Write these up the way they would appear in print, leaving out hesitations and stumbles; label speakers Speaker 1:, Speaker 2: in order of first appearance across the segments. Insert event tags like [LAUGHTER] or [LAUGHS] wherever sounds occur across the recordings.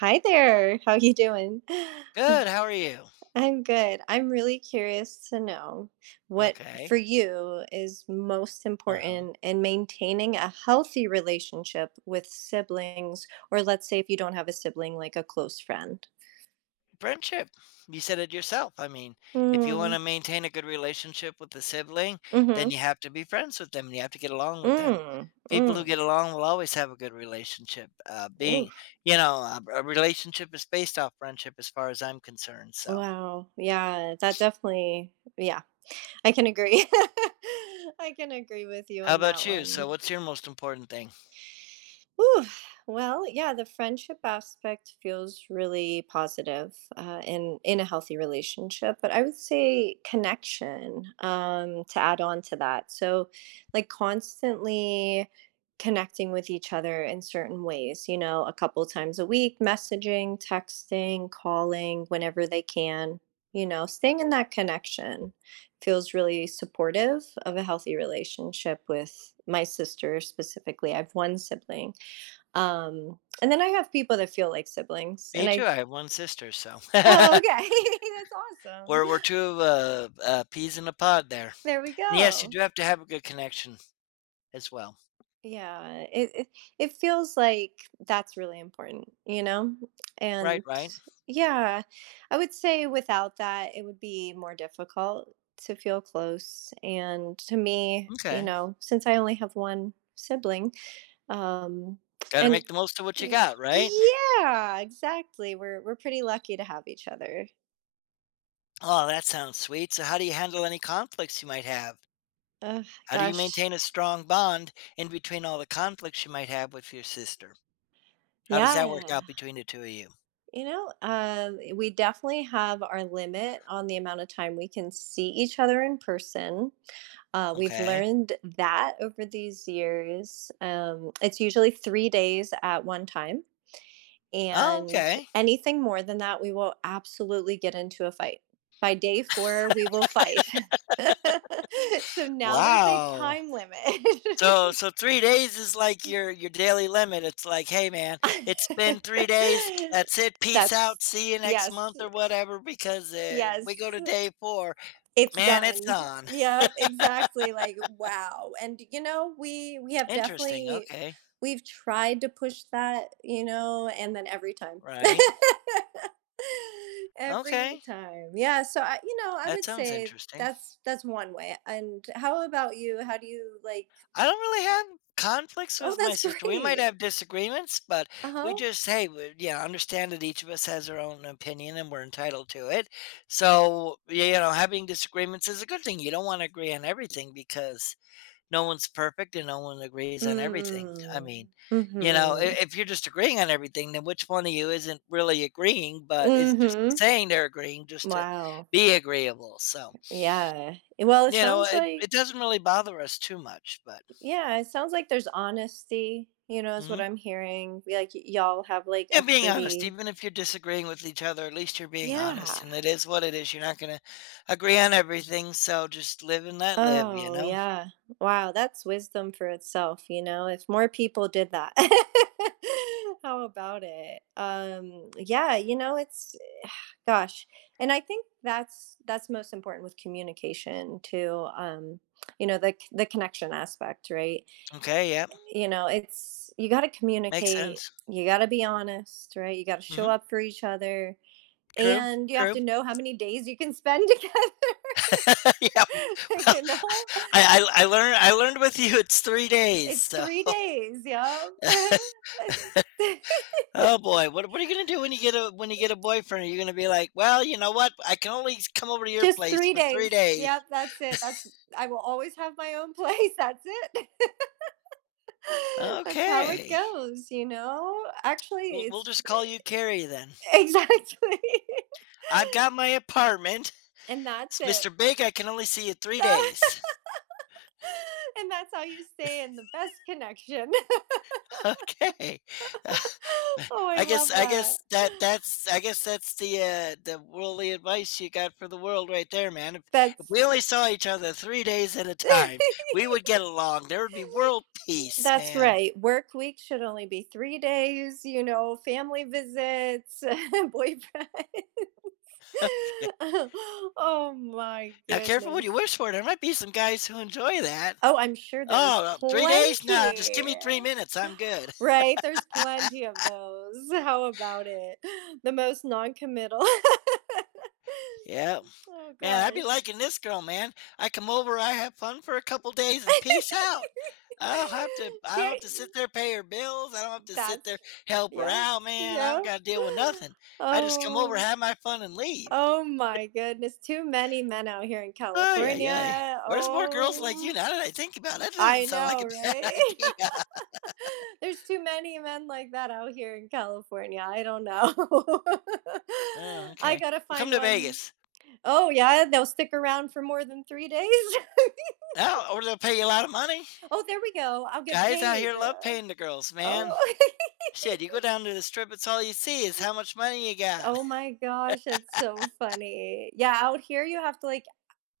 Speaker 1: Hi there. How you doing? [LAUGHS]
Speaker 2: Good. How are you?
Speaker 1: I'm good. I'm really curious to know what
Speaker 2: Okay.
Speaker 1: for you is most
Speaker 2: Uh-huh.
Speaker 1: important in maintaining a healthy relationship with siblings, or let's say if you don't have a sibling, like a close friend.
Speaker 2: Friendship. You said it yourself. I mean, if you want to
Speaker 1: Mm.
Speaker 2: maintain a good relationship with a sibling, then
Speaker 1: Mhm.
Speaker 2: you have to be friends with them and you have to get along with them.
Speaker 1: Mm.
Speaker 2: People who
Speaker 1: Mm.
Speaker 2: get along will always have a good relationship. Being,
Speaker 1: Oof.
Speaker 2: a relationship is based off friendship as far as I'm concerned. So,
Speaker 1: Wow. Yeah, that definitely, I can agree. [LAUGHS] I can agree with you
Speaker 2: how
Speaker 1: on that
Speaker 2: about you? So,
Speaker 1: one.
Speaker 2: what's your most important thing?
Speaker 1: Ooh, well, yeah, the friendship aspect feels really positive in a healthy relationship, but I would say connection, to add on to that. So, like constantly connecting with each other in certain ways. You know, a couple times a week, messaging, texting, calling whenever they can. You know, staying in that connection feels really supportive of a healthy relationship with my sister specifically. I have one sibling, and then I have people that feel like siblings,
Speaker 2: Me too. I have one sister. So,
Speaker 1: oh, okay, [LAUGHS] that's
Speaker 2: [LAUGHS]
Speaker 1: awesome.
Speaker 2: we're two peas in a pod there.
Speaker 1: There we
Speaker 2: And yes, you
Speaker 1: go.
Speaker 2: do have to have a good connection as well.
Speaker 1: Yeah, it it feels like that's really important, you know?
Speaker 2: Right,
Speaker 1: And
Speaker 2: right.
Speaker 1: yeah, I would say without that, it would be more difficult to feel close. And to me, you
Speaker 2: Okay.
Speaker 1: know, since I only have one sibling, um,
Speaker 2: Got to
Speaker 1: and
Speaker 2: make the most of what you
Speaker 1: y-
Speaker 2: got, right?
Speaker 1: yeah, exactly. We're pretty lucky to have each other.
Speaker 2: Oh, that sounds sweet. So, how do you handle any conflicts you might have?
Speaker 1: Ugh,
Speaker 2: How do you
Speaker 1: gosh.
Speaker 2: maintain a strong bond in between all the conflicts you might have with your sister? How does that work
Speaker 1: Yeah.
Speaker 2: out between the two of you?
Speaker 1: You know, we definitely have our limit on the amount of time we can see each other in person. We've
Speaker 2: Okay.
Speaker 1: learned that over these years. It's usually 3 days at one time.
Speaker 2: Oh,
Speaker 1: And
Speaker 2: okay.
Speaker 1: anything more than that, we will absolutely get into a fight. By day four, we will fight. [LAUGHS] So now there's a
Speaker 2: Wow.
Speaker 1: time limit.
Speaker 2: So 3 days is like your daily limit. It's like, hey, man, it's been 3 days.
Speaker 1: [LAUGHS]
Speaker 2: That's it.
Speaker 1: [LAUGHS]
Speaker 2: Peace
Speaker 1: That's
Speaker 2: out. See you next
Speaker 1: yes,
Speaker 2: month or whatever. Because we
Speaker 1: yes,
Speaker 2: go to day four,
Speaker 1: it's
Speaker 2: man, it's
Speaker 1: done.
Speaker 2: on.
Speaker 1: Yeah, exactly. Like, wow. And you know, we
Speaker 2: [LAUGHS]
Speaker 1: have
Speaker 2: Interesting.
Speaker 1: definitely
Speaker 2: Okay.
Speaker 1: we've tried to push that, you know, and then every time. [LAUGHS]
Speaker 2: Right.
Speaker 1: Every
Speaker 2: Okay,
Speaker 1: time. Yeah, so I
Speaker 2: that
Speaker 1: would
Speaker 2: sounds
Speaker 1: say
Speaker 2: interesting.
Speaker 1: that's one way. And how about you? How do you like?
Speaker 2: I don't really have conflicts
Speaker 1: Oh,
Speaker 2: with my
Speaker 1: that's [LAUGHS]
Speaker 2: sister. We might
Speaker 1: great.
Speaker 2: have disagreements, but we
Speaker 1: Uh-huh.
Speaker 2: just, hey, we, yeah, understand that each of us has our own opinion and we're entitled to it. So you know, having disagreements is a good thing. You don't want to agree on everything because no one's perfect and no one agrees on everything. I mean,
Speaker 1: Mm. Mhm.
Speaker 2: if you're just agreeing on everything, then which one of you isn't really agreeing, but is just
Speaker 1: Mhm.
Speaker 2: saying they're agreeing just to
Speaker 1: Wow.
Speaker 2: be agreeable? So.
Speaker 1: Yeah. Well, it
Speaker 2: You know,
Speaker 1: sounds
Speaker 2: it
Speaker 1: like.
Speaker 2: it doesn't really bother us too much, but
Speaker 1: Yeah, it sounds like there's honesty, you know, is what
Speaker 2: Mhm.
Speaker 1: I'm hearing. Like y'all have like
Speaker 2: Yeah,
Speaker 1: a
Speaker 2: being honest,
Speaker 1: pretty.
Speaker 2: even if you're disagreeing with each other, at least you're being honest,
Speaker 1: Yeah.
Speaker 2: and it is what it is. You're not gonna agree on everything, so just live and let live, you
Speaker 1: Oh,
Speaker 2: know?
Speaker 1: yeah. Wow, that's wisdom for itself, you know. If more people did that. [LAUGHS] How about it? Yeah, you know, it's [SIGHS] gosh. And I think that's most important with communication too. You know, the the connection aspect, right?
Speaker 2: Okay, yep,
Speaker 1: You know, it's, you got to
Speaker 2: makes
Speaker 1: communicate,
Speaker 2: sense.
Speaker 1: you got to be honest, right, you got to show
Speaker 2: Mhm,
Speaker 1: up for each other
Speaker 2: true,
Speaker 1: and you have
Speaker 2: true.
Speaker 1: to know how many days you can spend [LAUGHS] together,
Speaker 2: [LAUGHS] Yeah, well,
Speaker 1: you know,
Speaker 2: I I learned with you it's 3 days,
Speaker 1: it's
Speaker 2: so.
Speaker 1: 3 days, yeah.
Speaker 2: [LAUGHS]
Speaker 1: [LAUGHS]
Speaker 2: Oh boy, what are you gonna do when you get a boyfriend? Are you gonna be like, "Well, you know what? I can only come over to your
Speaker 1: Just
Speaker 2: place
Speaker 1: three
Speaker 2: for 3
Speaker 1: days
Speaker 2: days."
Speaker 1: yep, that's it. That's I will always have my own [LAUGHS] place, that's it. [LAUGHS] That's how it
Speaker 2: Okay.
Speaker 1: goes, you know. Actually
Speaker 2: We'll
Speaker 1: it's
Speaker 2: just call you Carrie then.
Speaker 1: [LAUGHS] exactly. [LAUGHS]
Speaker 2: I've got my apartment.
Speaker 1: And that's
Speaker 2: It's Mr.
Speaker 1: it.
Speaker 2: Big, I can only see you 3
Speaker 1: [LAUGHS]
Speaker 2: days. [LAUGHS]
Speaker 1: [LAUGHS] And that's how you stay in the best connection.
Speaker 2: Okay. Uh,
Speaker 1: [LAUGHS] Oh, I love
Speaker 2: I
Speaker 1: that.
Speaker 2: guess that that's I guess that's the worldly advice you got for the world right there, man. If
Speaker 1: That's
Speaker 2: we only saw each other 3 days at a time, we
Speaker 1: [LAUGHS]
Speaker 2: would get along. There would be world peace,
Speaker 1: that's
Speaker 2: man.
Speaker 1: right. Work week should only be 3 days, you know, family visits, [LAUGHS] boyfriend.
Speaker 2: [LAUGHS]
Speaker 1: [LAUGHS] Oh my
Speaker 2: Now careful what
Speaker 1: goodness.
Speaker 2: you wish for. There might be some guys who enjoy that.
Speaker 1: Oh, I'm sure
Speaker 2: Oh,
Speaker 1: there's
Speaker 2: well, 3 days? No, just give
Speaker 1: plenty.
Speaker 2: me 3 minutes, I'm good."
Speaker 1: Right? There's plenty of those. How about it? The most non-committal. [LAUGHS] Oh
Speaker 2: [LAUGHS] Yeah. Man, I'd be
Speaker 1: gosh.
Speaker 2: liking this girl, man. I come over, I have fun for a couple days, and
Speaker 1: [LAUGHS]
Speaker 2: peace out. I don't have to. I don't
Speaker 1: Cher
Speaker 2: have to sit there pay her bills. I don't have to sit there
Speaker 1: that's
Speaker 2: help her
Speaker 1: yep,
Speaker 2: out, man. I
Speaker 1: yep.
Speaker 2: don't got to deal with nothing. I just come over,
Speaker 1: Oh,
Speaker 2: have my fun, and leave.
Speaker 1: oh my goodness, too many men out here in
Speaker 2: Ay, ay, ay.
Speaker 1: California.
Speaker 2: There's more girls like you?
Speaker 1: Oh,
Speaker 2: Now that I think about it, that doesn't
Speaker 1: I
Speaker 2: sound like a
Speaker 1: know,
Speaker 2: [LAUGHS] bad
Speaker 1: right?
Speaker 2: idea.
Speaker 1: [LAUGHS] There's too many men like that out here in California, I don't know. [LAUGHS]
Speaker 2: Oh,
Speaker 1: I
Speaker 2: okay.
Speaker 1: gotta
Speaker 2: Well, come
Speaker 1: find
Speaker 2: to
Speaker 1: one.
Speaker 2: Vegas.
Speaker 1: Oh yeah, they'll stick around for more than 3 days? [LAUGHS]
Speaker 2: Now, or they'll pay you a lot of money.
Speaker 1: Oh, there we go, I'll get
Speaker 2: Guys out here
Speaker 1: paid.
Speaker 2: love paying the girls, man.
Speaker 1: Oh. [LAUGHS]
Speaker 2: Shit, you go down to the strip, it's all you see is how much money you got.
Speaker 1: Oh
Speaker 2: [LAUGHS]
Speaker 1: my gosh, that's so funny. Yeah, out here you have to like,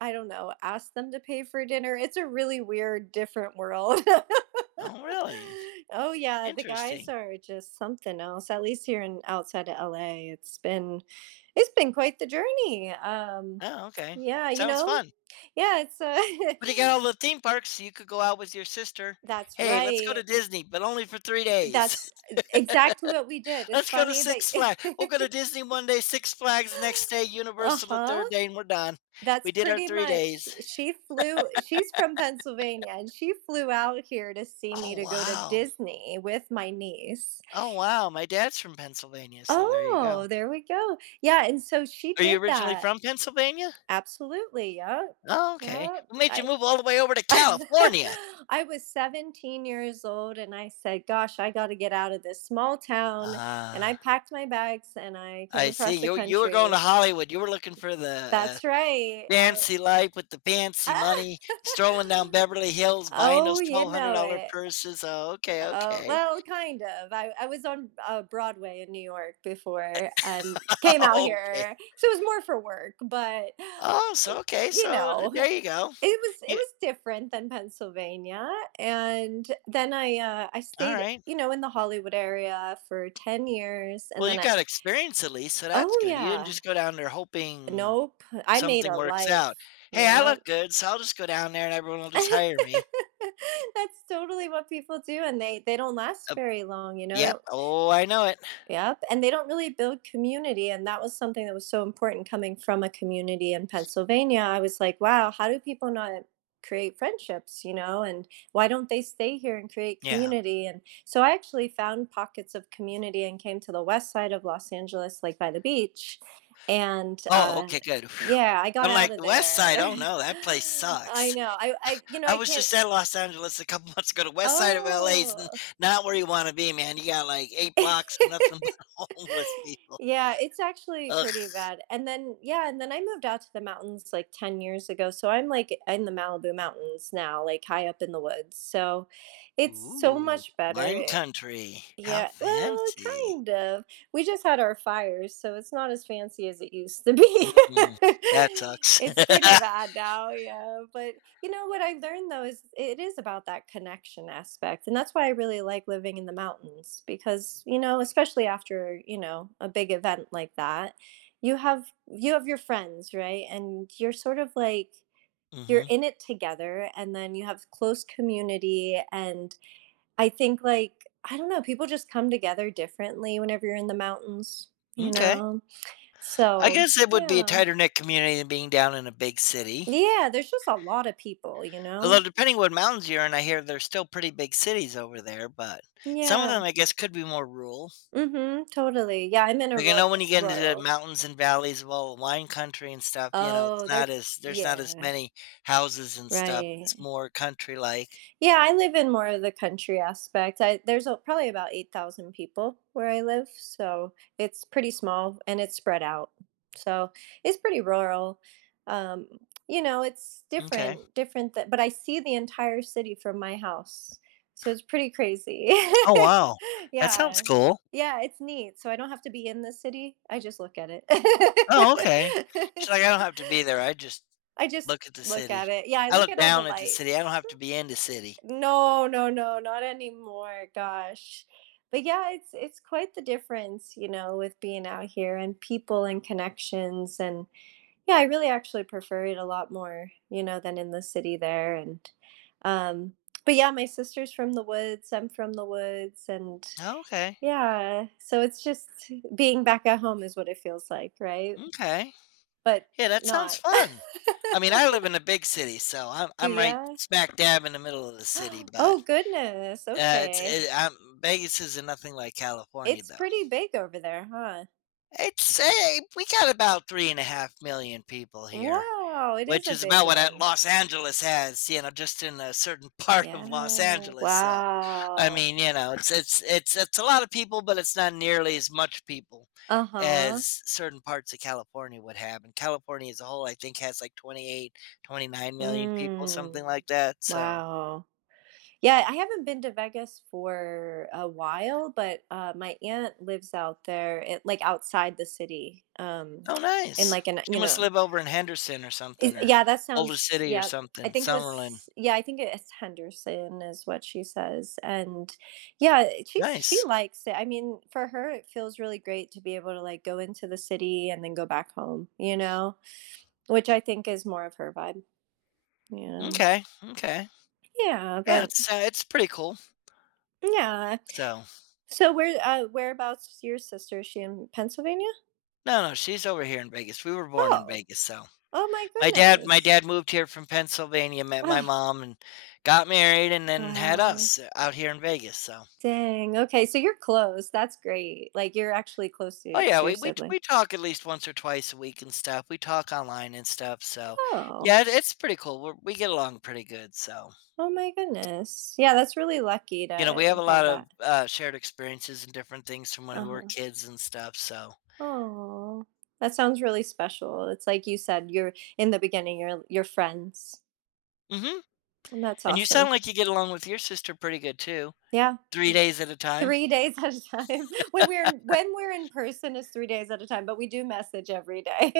Speaker 1: I don't know, ask them to pay for dinner. It's a really weird, different world. [LAUGHS]
Speaker 2: Oh, really?
Speaker 1: Oh yeah, the guys
Speaker 2: Interesting.
Speaker 1: are just something else. At least here in outside of LA, it's been quite the journey.
Speaker 2: Oh, okay.
Speaker 1: Yeah, you
Speaker 2: Sounds
Speaker 1: know,
Speaker 2: fun.
Speaker 1: yeah, it's
Speaker 2: But you got
Speaker 1: [LAUGHS]
Speaker 2: all the theme parks, so you could go out with your sister.
Speaker 1: that's
Speaker 2: Hey, let's go to
Speaker 1: right.
Speaker 2: Disney, but only for three
Speaker 1: That's
Speaker 2: days.
Speaker 1: exactly what we did.
Speaker 2: [LAUGHS]
Speaker 1: It's
Speaker 2: Let's go to
Speaker 1: funny that
Speaker 2: Six Flags. We'll go to Disney one day, Six Flags the next day,
Speaker 1: [LAUGHS]
Speaker 2: Universal the
Speaker 1: uh-huh.
Speaker 2: third day, and we're done.
Speaker 1: That's
Speaker 2: We did our
Speaker 1: pretty
Speaker 2: three
Speaker 1: much
Speaker 2: days.
Speaker 1: she's from Pennsylvania, and she flew out here to see me
Speaker 2: Oh,
Speaker 1: to go to
Speaker 2: wow.
Speaker 1: Disney with my niece.
Speaker 2: Oh, wow. My dad's from Pennsylvania, so there you go.
Speaker 1: Oh, there we go. Yeah, and so she
Speaker 2: Are you
Speaker 1: did
Speaker 2: originally
Speaker 1: that.
Speaker 2: from Pennsylvania?
Speaker 1: Absolutely,
Speaker 2: Oh, okay.
Speaker 1: yep.
Speaker 2: What made you
Speaker 1: I
Speaker 2: move all the way over to
Speaker 1: [LAUGHS]
Speaker 2: California?
Speaker 1: I was 17 years old, and I said, "Gosh, I gotta get out of this small town," and I
Speaker 2: Ah,
Speaker 1: packed my bags, and I came
Speaker 2: I see.
Speaker 1: across the
Speaker 2: You were going to
Speaker 1: country.
Speaker 2: Hollywood. You were looking for the
Speaker 1: That's right. I
Speaker 2: fancy life with the fancy
Speaker 1: Ah!
Speaker 2: money, strolling down
Speaker 1: [LAUGHS]
Speaker 2: Beverly Hills, buying
Speaker 1: Oh,
Speaker 2: those
Speaker 1: you know
Speaker 2: $1,200
Speaker 1: it.
Speaker 2: purses. Oh, okay,
Speaker 1: Oh,
Speaker 2: okay.
Speaker 1: well, kind of. I was on, Broadway in New York before and came
Speaker 2: [LAUGHS]
Speaker 1: out
Speaker 2: okay.
Speaker 1: here, so it was more for work, but,
Speaker 2: Oh, so
Speaker 1: oh,
Speaker 2: okay,
Speaker 1: you
Speaker 2: so th
Speaker 1: know,
Speaker 2: there you go.
Speaker 1: it
Speaker 2: You.
Speaker 1: was different than Pennsylvania, and then I stayed,
Speaker 2: Alright.
Speaker 1: you know, in the Hollywood area for 10 years,
Speaker 2: Well,
Speaker 1: and
Speaker 2: you
Speaker 1: then I.
Speaker 2: got experience at least, so that's
Speaker 1: Oh,
Speaker 2: good. You didn't
Speaker 1: yeah.
Speaker 2: just go down there hoping
Speaker 1: Nope. I made
Speaker 2: something
Speaker 1: a
Speaker 2: works
Speaker 1: life.
Speaker 2: out. "Hey, I look
Speaker 1: Yep.
Speaker 2: good, so I'll just go down there and everyone will
Speaker 1: [LAUGHS]
Speaker 2: just
Speaker 1: That's
Speaker 2: hire me."
Speaker 1: totally what people do, and they don't last
Speaker 2: Uh,
Speaker 1: very long, you know, they
Speaker 2: yep.
Speaker 1: don't.
Speaker 2: Oh, I know it.
Speaker 1: Yep, and they don't really build community, and that was something that was so important coming from a community in Pennsylvania. I was like, "Wow, how do people not create friendships, you know, and why don't they stay here and create
Speaker 2: Yeah.
Speaker 1: community?" And so I actually found pockets of community and came to the west side of Los Angeles, like by the beach, and,
Speaker 2: Oh, okay, good. Whew.
Speaker 1: yeah, I got
Speaker 2: I'm
Speaker 1: out
Speaker 2: like,
Speaker 1: of
Speaker 2: the West Side,
Speaker 1: there.
Speaker 2: oh no, that place
Speaker 1: [LAUGHS] I
Speaker 2: sucks.
Speaker 1: know, I you know,
Speaker 2: I
Speaker 1: I
Speaker 2: was
Speaker 1: can't.
Speaker 2: just at Los Angeles a couple [LAUGHS] months ago. The west side of LA is
Speaker 1: Oh.
Speaker 2: not where you want to be, man. You got like eight blocks of nothing
Speaker 1: [LAUGHS]
Speaker 2: but [LAUGHS] homeless people.
Speaker 1: Yeah, it's actually
Speaker 2: Ugh.
Speaker 1: pretty bad, and then yeah, and then I moved out to the mountains, like, 10 years ago, so I'm, like, in the Malibu Mountains now, like, high up in the woods, so it's so
Speaker 2: Ooh,
Speaker 1: much
Speaker 2: wine
Speaker 1: better,
Speaker 2: country. How
Speaker 1: yeah, well,
Speaker 2: fancy.
Speaker 1: kind of. We just had our fires, so it's not as fancy as it used to be.
Speaker 2: Mm-mm. That
Speaker 1: [LAUGHS]
Speaker 2: sucks.
Speaker 1: It's pretty
Speaker 2: [LAUGHS]
Speaker 1: bad now, yeah, but you know what I learned though is it is about that connection aspect, and that's why I really like living in the mountains because, you know, especially after, you know, a big event like that, you have your friends, right? And you're sort of like you're
Speaker 2: Hmm.
Speaker 1: in it together and then you have close community and I think, like, I don't know, people just come together differently whenever you're in the mountains, you
Speaker 2: Okay.
Speaker 1: know?
Speaker 2: I
Speaker 1: So,
Speaker 2: guess it would be a
Speaker 1: yeah.
Speaker 2: tighter knit community than being down in a big city.
Speaker 1: Yeah, there's just a lot of people, you
Speaker 2: Although,
Speaker 1: know?
Speaker 2: depending what mountains you're in, I hear there's still pretty big cities over there, but some of
Speaker 1: Yeah.
Speaker 2: them, I guess, could be more rural.
Speaker 1: Mhm, totally. Yeah, I'm in
Speaker 2: Like, I
Speaker 1: Arroy
Speaker 2: know when you get into the
Speaker 1: Royal.
Speaker 2: mountains and valleys of all the wine country and stuff, you know, it's
Speaker 1: Oh,
Speaker 2: not
Speaker 1: they're
Speaker 2: as there's not as
Speaker 1: yeah,
Speaker 2: many houses and stuff, it's
Speaker 1: right.
Speaker 2: more country like.
Speaker 1: Yeah, I live in more of the country aspect. I There's a, probably about 8,000 people where I live, so it's pretty small and it's spread out. So, it's pretty rural. Um, you know, it's
Speaker 2: Okay.
Speaker 1: different th but I see the entire city from my house, so it's pretty crazy. [LAUGHS]
Speaker 2: Oh, wow. That sounds
Speaker 1: Yeah.
Speaker 2: cool.
Speaker 1: Yeah, it's neat, so I don't have to be in the city, I just look at it. [LAUGHS]
Speaker 2: Oh, okay. She's like, "I don't have to be there, I just
Speaker 1: I just
Speaker 2: look at the
Speaker 1: look
Speaker 2: city.
Speaker 1: at it. Yeah, I
Speaker 2: I
Speaker 1: look
Speaker 2: look
Speaker 1: at all the
Speaker 2: down at the city, I don't
Speaker 1: lights.
Speaker 2: have to be in the city."
Speaker 1: No, no, no, not anymore. Gosh. But yeah, it's quite the difference, you know, with being out here and people and connections and yeah, I really actually prefer it a lot more, you know, than in the city there and um but yeah, my sister's from the woods, I'm from the woods and
Speaker 2: Oh, okay.
Speaker 1: yeah, so it's just being back at home is what it feels like, right?
Speaker 2: M'kay.
Speaker 1: But
Speaker 2: Yeah, that sounds
Speaker 1: not.
Speaker 2: fun. I mean,
Speaker 1: [LAUGHS]
Speaker 2: I live in a big city, so I'm
Speaker 1: Do
Speaker 2: I'm right
Speaker 1: ya?
Speaker 2: smack dab in the middle of the city,
Speaker 1: [GASPS]
Speaker 2: but,
Speaker 1: Oh goodness.
Speaker 2: it's
Speaker 1: Okay.
Speaker 2: it I'm Vegas is nothing like California,
Speaker 1: It's
Speaker 2: though.
Speaker 1: pretty big over there, huh?
Speaker 2: It's a, we got about 3.5 million people here,
Speaker 1: Wow, it is
Speaker 2: which
Speaker 1: a
Speaker 2: is
Speaker 1: big
Speaker 2: about what,
Speaker 1: one.
Speaker 2: Los Angeles has, you know, just in a certain [LAUGHS] part of Los
Speaker 1: Yeah,
Speaker 2: Angeles, so, I
Speaker 1: wow.
Speaker 2: mean, you know, it's a lot of people, but it's not nearly as much people
Speaker 1: Uh-huh.
Speaker 2: as certain parts of California would have, and California as a whole, I think, has, like, 28, 29 million people,
Speaker 1: Mm.
Speaker 2: something like that, so.
Speaker 1: Wow. Yeah, I haven't been to Vegas for a while, but, my aunt lives out there, it like, outside the city,
Speaker 2: Oh,
Speaker 1: in,
Speaker 2: nice.
Speaker 1: like, an
Speaker 2: She
Speaker 1: you
Speaker 2: must
Speaker 1: know.
Speaker 2: live over in Henderson or something,
Speaker 1: Is,
Speaker 2: or
Speaker 1: yeah, that
Speaker 2: Boulder
Speaker 1: sounds.
Speaker 2: City or
Speaker 1: Yeah, I
Speaker 2: something,
Speaker 1: think it
Speaker 2: Summerlin.
Speaker 1: was. Yeah, I think it's Henderson is what she says, and yeah, she
Speaker 2: Nice.
Speaker 1: likes it. I mean, for her, it feels really great to be able to like go into the city and then go back home. You know, which I think is more of her vibe. You know.
Speaker 2: Okay. Okay.
Speaker 1: Yeah,
Speaker 2: Yeah,
Speaker 1: but
Speaker 2: it's pretty cool.
Speaker 1: yeah.
Speaker 2: So
Speaker 1: So where whereabouts your sister? Is she in Pennsylvania?
Speaker 2: no, no, she's over here in Vegas. We were born in
Speaker 1: Oh,
Speaker 2: Vegas, so
Speaker 1: oh my
Speaker 2: my dad my
Speaker 1: goodness.
Speaker 2: dad moved here from Pennsylvania, met my
Speaker 1: Ah,
Speaker 2: mom, and got married, and then had
Speaker 1: wow.
Speaker 2: us out here in Vegas, so.
Speaker 1: Dang. Okay, so you're close. That's great. Like you're actually close
Speaker 2: Oh, yeah,
Speaker 1: to
Speaker 2: we
Speaker 1: your
Speaker 2: we
Speaker 1: sibling.
Speaker 2: we talk at least once or twice a week and stuff. We talk online and stuff, so
Speaker 1: Oh.
Speaker 2: yeah, it's pretty cool. We're we get along pretty good, so,
Speaker 1: Oh my goodness. Yeah, that's really lucky
Speaker 2: you know, we have
Speaker 1: to
Speaker 2: a lot
Speaker 1: have
Speaker 2: of,
Speaker 1: that.
Speaker 2: shared experiences and different things from when we were
Speaker 1: Uh-huh.
Speaker 2: kids and stuff, so.
Speaker 1: Oh. That sounds really special. It's like you said, you're in the beginning, you're friends.
Speaker 2: Mhm,
Speaker 1: And that's
Speaker 2: and you sound
Speaker 1: awesome.
Speaker 2: like you get along with your sister pretty good too.
Speaker 1: Yeah.
Speaker 2: 3 days at a time?
Speaker 1: 3 days at a time [LAUGHS] when when we're in person is 3 days at a time but we do message every day.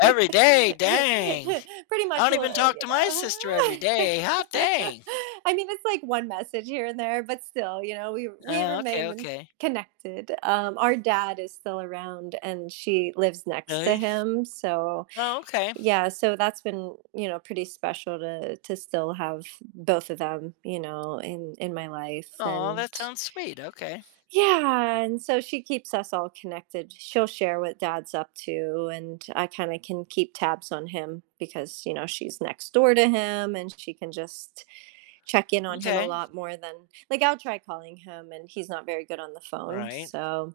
Speaker 2: Every day,
Speaker 1: [LAUGHS]
Speaker 2: dang.
Speaker 1: Pretty
Speaker 2: I
Speaker 1: much
Speaker 2: don't
Speaker 1: we'll
Speaker 2: even talk to my sister every
Speaker 1: you know.
Speaker 2: day. Hot
Speaker 1: [LAUGHS]
Speaker 2: dang.
Speaker 1: I mean it's like one message here and there but still you know we
Speaker 2: Oh, okay,
Speaker 1: remain in-
Speaker 2: okay.
Speaker 1: connected. Our dad is still around and she lives next to
Speaker 2: Nice.
Speaker 1: him so
Speaker 2: Oh, okay.
Speaker 1: yeah so that's been you know pretty special to still have both of them you know in my life
Speaker 2: Oh,
Speaker 1: and
Speaker 2: that sounds sweet. Okay.
Speaker 1: yeah, and so she keeps us all connected. She'll share what dad's up to, and I kind of can keep tabs on him because, you know, she's next door to him and she can just check in on him a
Speaker 2: Okay.
Speaker 1: lot more than like I'll try calling him and he's not very good on the phone.
Speaker 2: Right.
Speaker 1: So,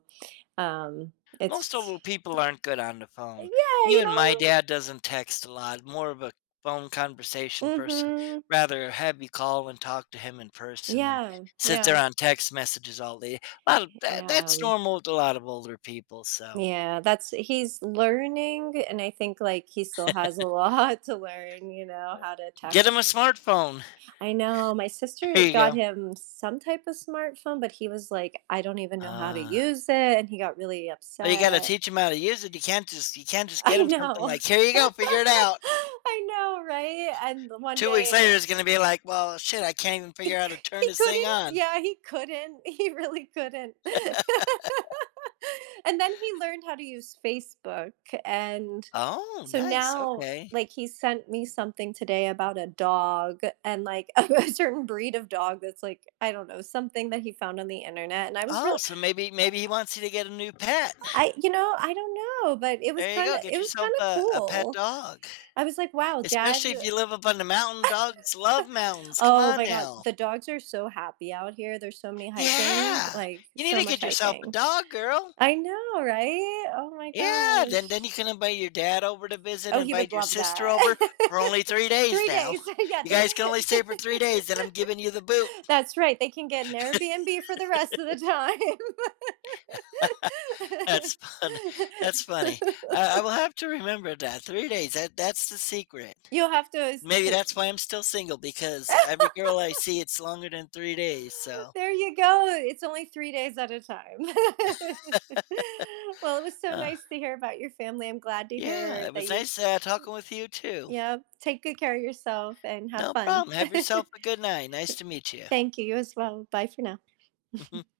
Speaker 1: um,
Speaker 2: Most
Speaker 1: it's
Speaker 2: old people aren't good on the phone.
Speaker 1: yeah, you
Speaker 2: Even
Speaker 1: know.
Speaker 2: my dad doesn't text a lot, more of a phone conversation person.
Speaker 1: Mhm.
Speaker 2: Rather have you call and talk to him in person and
Speaker 1: Yeah.
Speaker 2: sit there
Speaker 1: Yeah.
Speaker 2: on text messages all day. A lot of that,
Speaker 1: Yeah,
Speaker 2: that's normal with a lot of older people, so
Speaker 1: Yeah, that's he's learning and I think like he still has a lot [LAUGHS] to learn, you know, how to
Speaker 2: get him a
Speaker 1: text.
Speaker 2: smartphone. [LAUGHS]
Speaker 1: I know. My sister
Speaker 2: There you
Speaker 1: got
Speaker 2: go.
Speaker 1: him some type of smartphone, but he was like, "I don't even know how to
Speaker 2: Uh.
Speaker 1: use it," and he got really
Speaker 2: Oh, you gotta
Speaker 1: upset.
Speaker 2: teach 'em how to use it. You can't just get
Speaker 1: I
Speaker 2: 'em something
Speaker 1: know.
Speaker 2: like, "Here you go, figure it out."
Speaker 1: [LAUGHS] I know, right? And one
Speaker 2: 2 weeks
Speaker 1: day
Speaker 2: later, it's gonna be like, "Well, shit, I can't even figure
Speaker 1: he
Speaker 2: out how to turn
Speaker 1: he
Speaker 2: this
Speaker 1: couldn't
Speaker 2: thing on."
Speaker 1: yeah, he couldn't. [LAUGHS] He really couldn't. [LAUGHS] [LAUGHS] And then he learned how to use Facebook. And
Speaker 2: Oh,
Speaker 1: so
Speaker 2: nice,
Speaker 1: now,
Speaker 2: okay.
Speaker 1: like, he sent me something today about a dog and like [LAUGHS] a certain breed of dog that's like, I don't know, something that he found on the internet. And I was
Speaker 2: Oh,
Speaker 1: really,
Speaker 2: so maybe he wants you to get a new pet.
Speaker 1: I, you know, I don't know, but it was
Speaker 2: There you go, get
Speaker 1: it was
Speaker 2: yourself
Speaker 1: kind of
Speaker 2: a pet
Speaker 1: cool.
Speaker 2: dog,
Speaker 1: I was like, wow, dad.
Speaker 2: especially if you live up on the mountain, dogs love mountains, come
Speaker 1: Oh
Speaker 2: on
Speaker 1: my God.
Speaker 2: now.
Speaker 1: The dogs are so happy out here. There's so many hiking,
Speaker 2: Yeah,
Speaker 1: like,
Speaker 2: you need
Speaker 1: so
Speaker 2: to
Speaker 1: much
Speaker 2: get yourself a
Speaker 1: hiking.
Speaker 2: dog, girl.
Speaker 1: I know, right? Oh my
Speaker 2: Yeah, then
Speaker 1: gosh.
Speaker 2: you can invite your dad over to visit,
Speaker 1: Oh, he
Speaker 2: invite
Speaker 1: would
Speaker 2: your
Speaker 1: love
Speaker 2: sister
Speaker 1: that.
Speaker 2: over for only 3
Speaker 1: [LAUGHS]
Speaker 2: days
Speaker 1: Three
Speaker 2: now.
Speaker 1: days. [LAUGHS] Yeah,
Speaker 2: You
Speaker 1: they,
Speaker 2: guys can only stay for 3 days, then I'm giving you the boot.
Speaker 1: [LAUGHS] that's right. They can get an Airbnb for the rest of the time.
Speaker 2: That's fun, [LAUGHS] that's funny. I will have to remember that, 3 days, that that's the secret.
Speaker 1: [LAUGHS] You'll have to.
Speaker 2: Maybe
Speaker 1: pl-
Speaker 2: that's why I'm still single because every girl I see, it's longer than 3 days, so,
Speaker 1: There you go. It's only 3 days at a time. [LAUGHS] Well, it was so
Speaker 2: uh,
Speaker 1: nice to hear about your family. I'm glad to
Speaker 2: yeah,
Speaker 1: hear
Speaker 2: it was
Speaker 1: that you,
Speaker 2: nice, talking with you too.
Speaker 1: yeah, take good care of yourself and have
Speaker 2: No
Speaker 1: fun.
Speaker 2: problem, have yourself a good night, nice to meet you.
Speaker 1: Thank you, you as well. Bye for now.
Speaker 2: [LAUGHS]